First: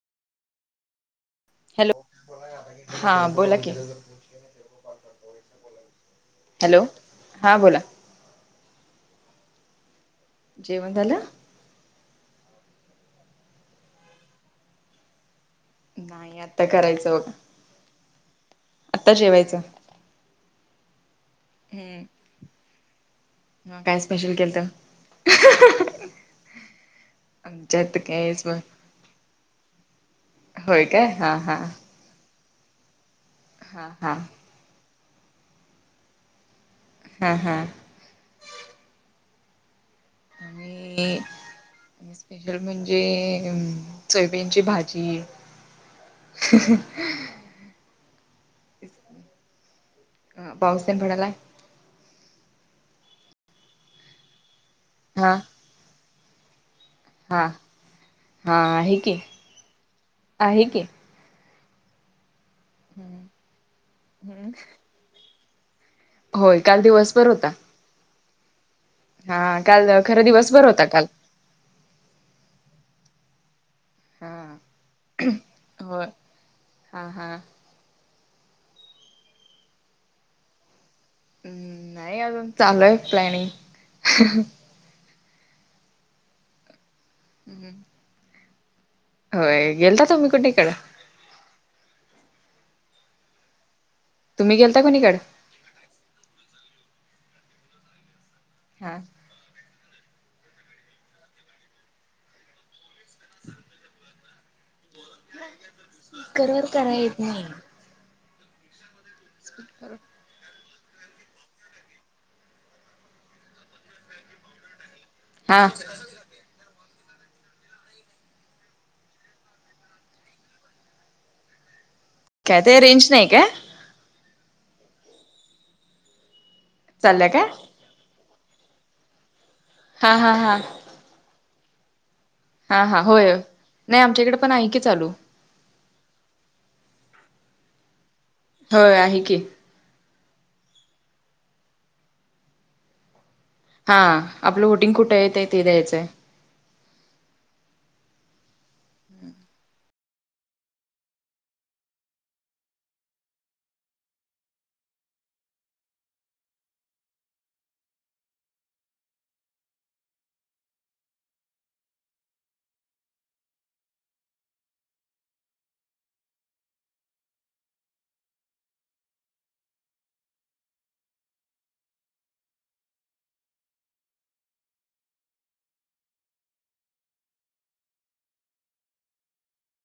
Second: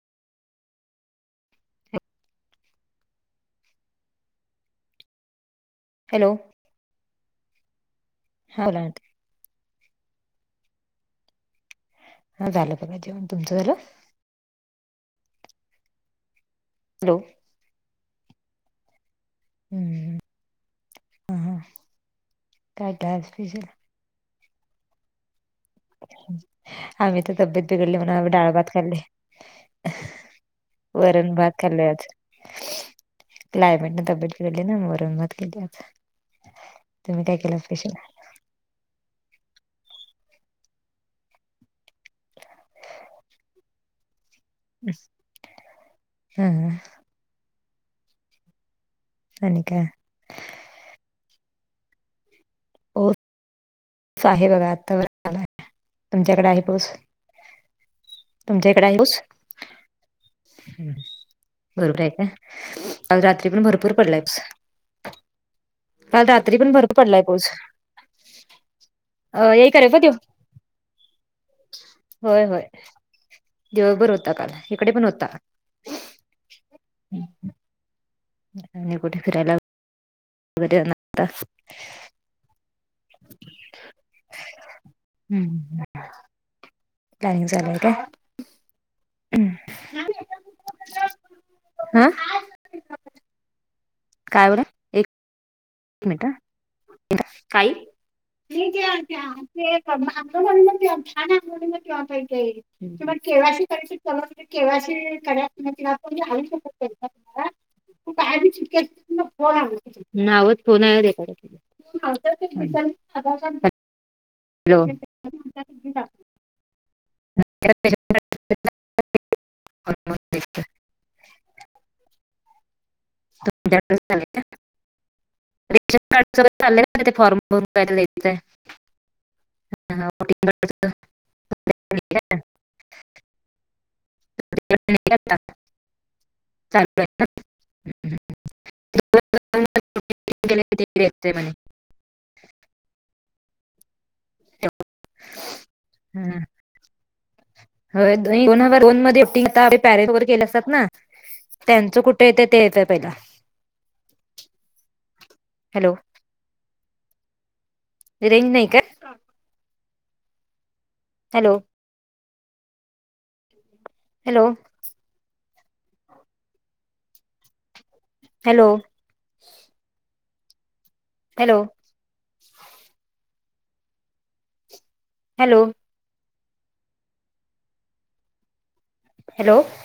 Hello, हा बोला कि? हॅलो, हॅलो, हां बोला. हा बोला आता. जेवण झाल? हा झालं बघा. तुमचं झालं? नाही आता हॅलो करायचं बघा. आता जेवायचं. हम हम हम्म काय काय आणि विशेष? मग काय स्पेशल केलत? आम्ही तर तब्येत बिघडली आमच्यात म्हणून आम्ही कायच डाळ भात खाल्ले. होय काय वरण हा भात हा खालय आज. हा क्लायमेटन हा तब्येत बिघडली ना वरण-भात केली आज तुम्ही हा काय हा केला स्पेशल? मी स्पेशल म्हणजे सोयबिनची भाजी. हा हा आणि काय? अ पाऊस तेन पडालाय. पऊस आहे बघा. आता [unintelligible] तुमच्याकडे आहे पऊस? हां हां आहे की. आहे की. बरोबर आहे काय? काल रात्री पण भरपूर पडलाय पाऊस. काल रात्री होय पण काल भरपूर पडलाय दिवसभर होता पऊस. हा काल करे प देव खरं दिवस बरं होता काल. होय. होय. दिवभर होता हा काल. इकडे पण होता. होय हा हा आणि कुठे फिरायला [unintelligible] होता. हम्म नाही अजून चालू आहे प्लॅनिंग. हम्म ह. प्लॅनिंग चालुय काय? होय गेलता तुम्ही कुठीकडं? हा. तुम्हीे गेलता कुणी कडं? एकच मिनट [unintelligible] काई [unintelligible] ते हा [unintelligible] के वाय सी करायच. के वाय सी करा [unintelligible] शकत स्पीकरवर नाही कराय येत नाही. काय तुम्हाला [unintelligible] फोन आला. नावत दोन वेळा रिकॉर्ड केलयं [unintelligible] हॅलो! हा [unintelligible] [inaudible] हॅलो काय ते रेंज नाही काय? [unintelligible] रेशन कार्ड स चालय का ते चालल्या फॉर्म काय भरून. हा हा हा [unintelligible] हा हा होय होय नाही आमच्या इकडे पण आहे की चालू. [unintelligible] चालूय ना? होय आहे की. [unintelligible] म्हणे. हा आपलं वोटिंग कुठय तेथे द्यायचंय. हम्. होय दोन हजार दोन मध्ये वोटींग टाक पॅरेल वर गेल असतात ना त्यांचं कुठे येत ते येतंय पहिला. हॅलो! रेंज नाही का? Hello! Hello! Hello! Hello! Hello! Hello!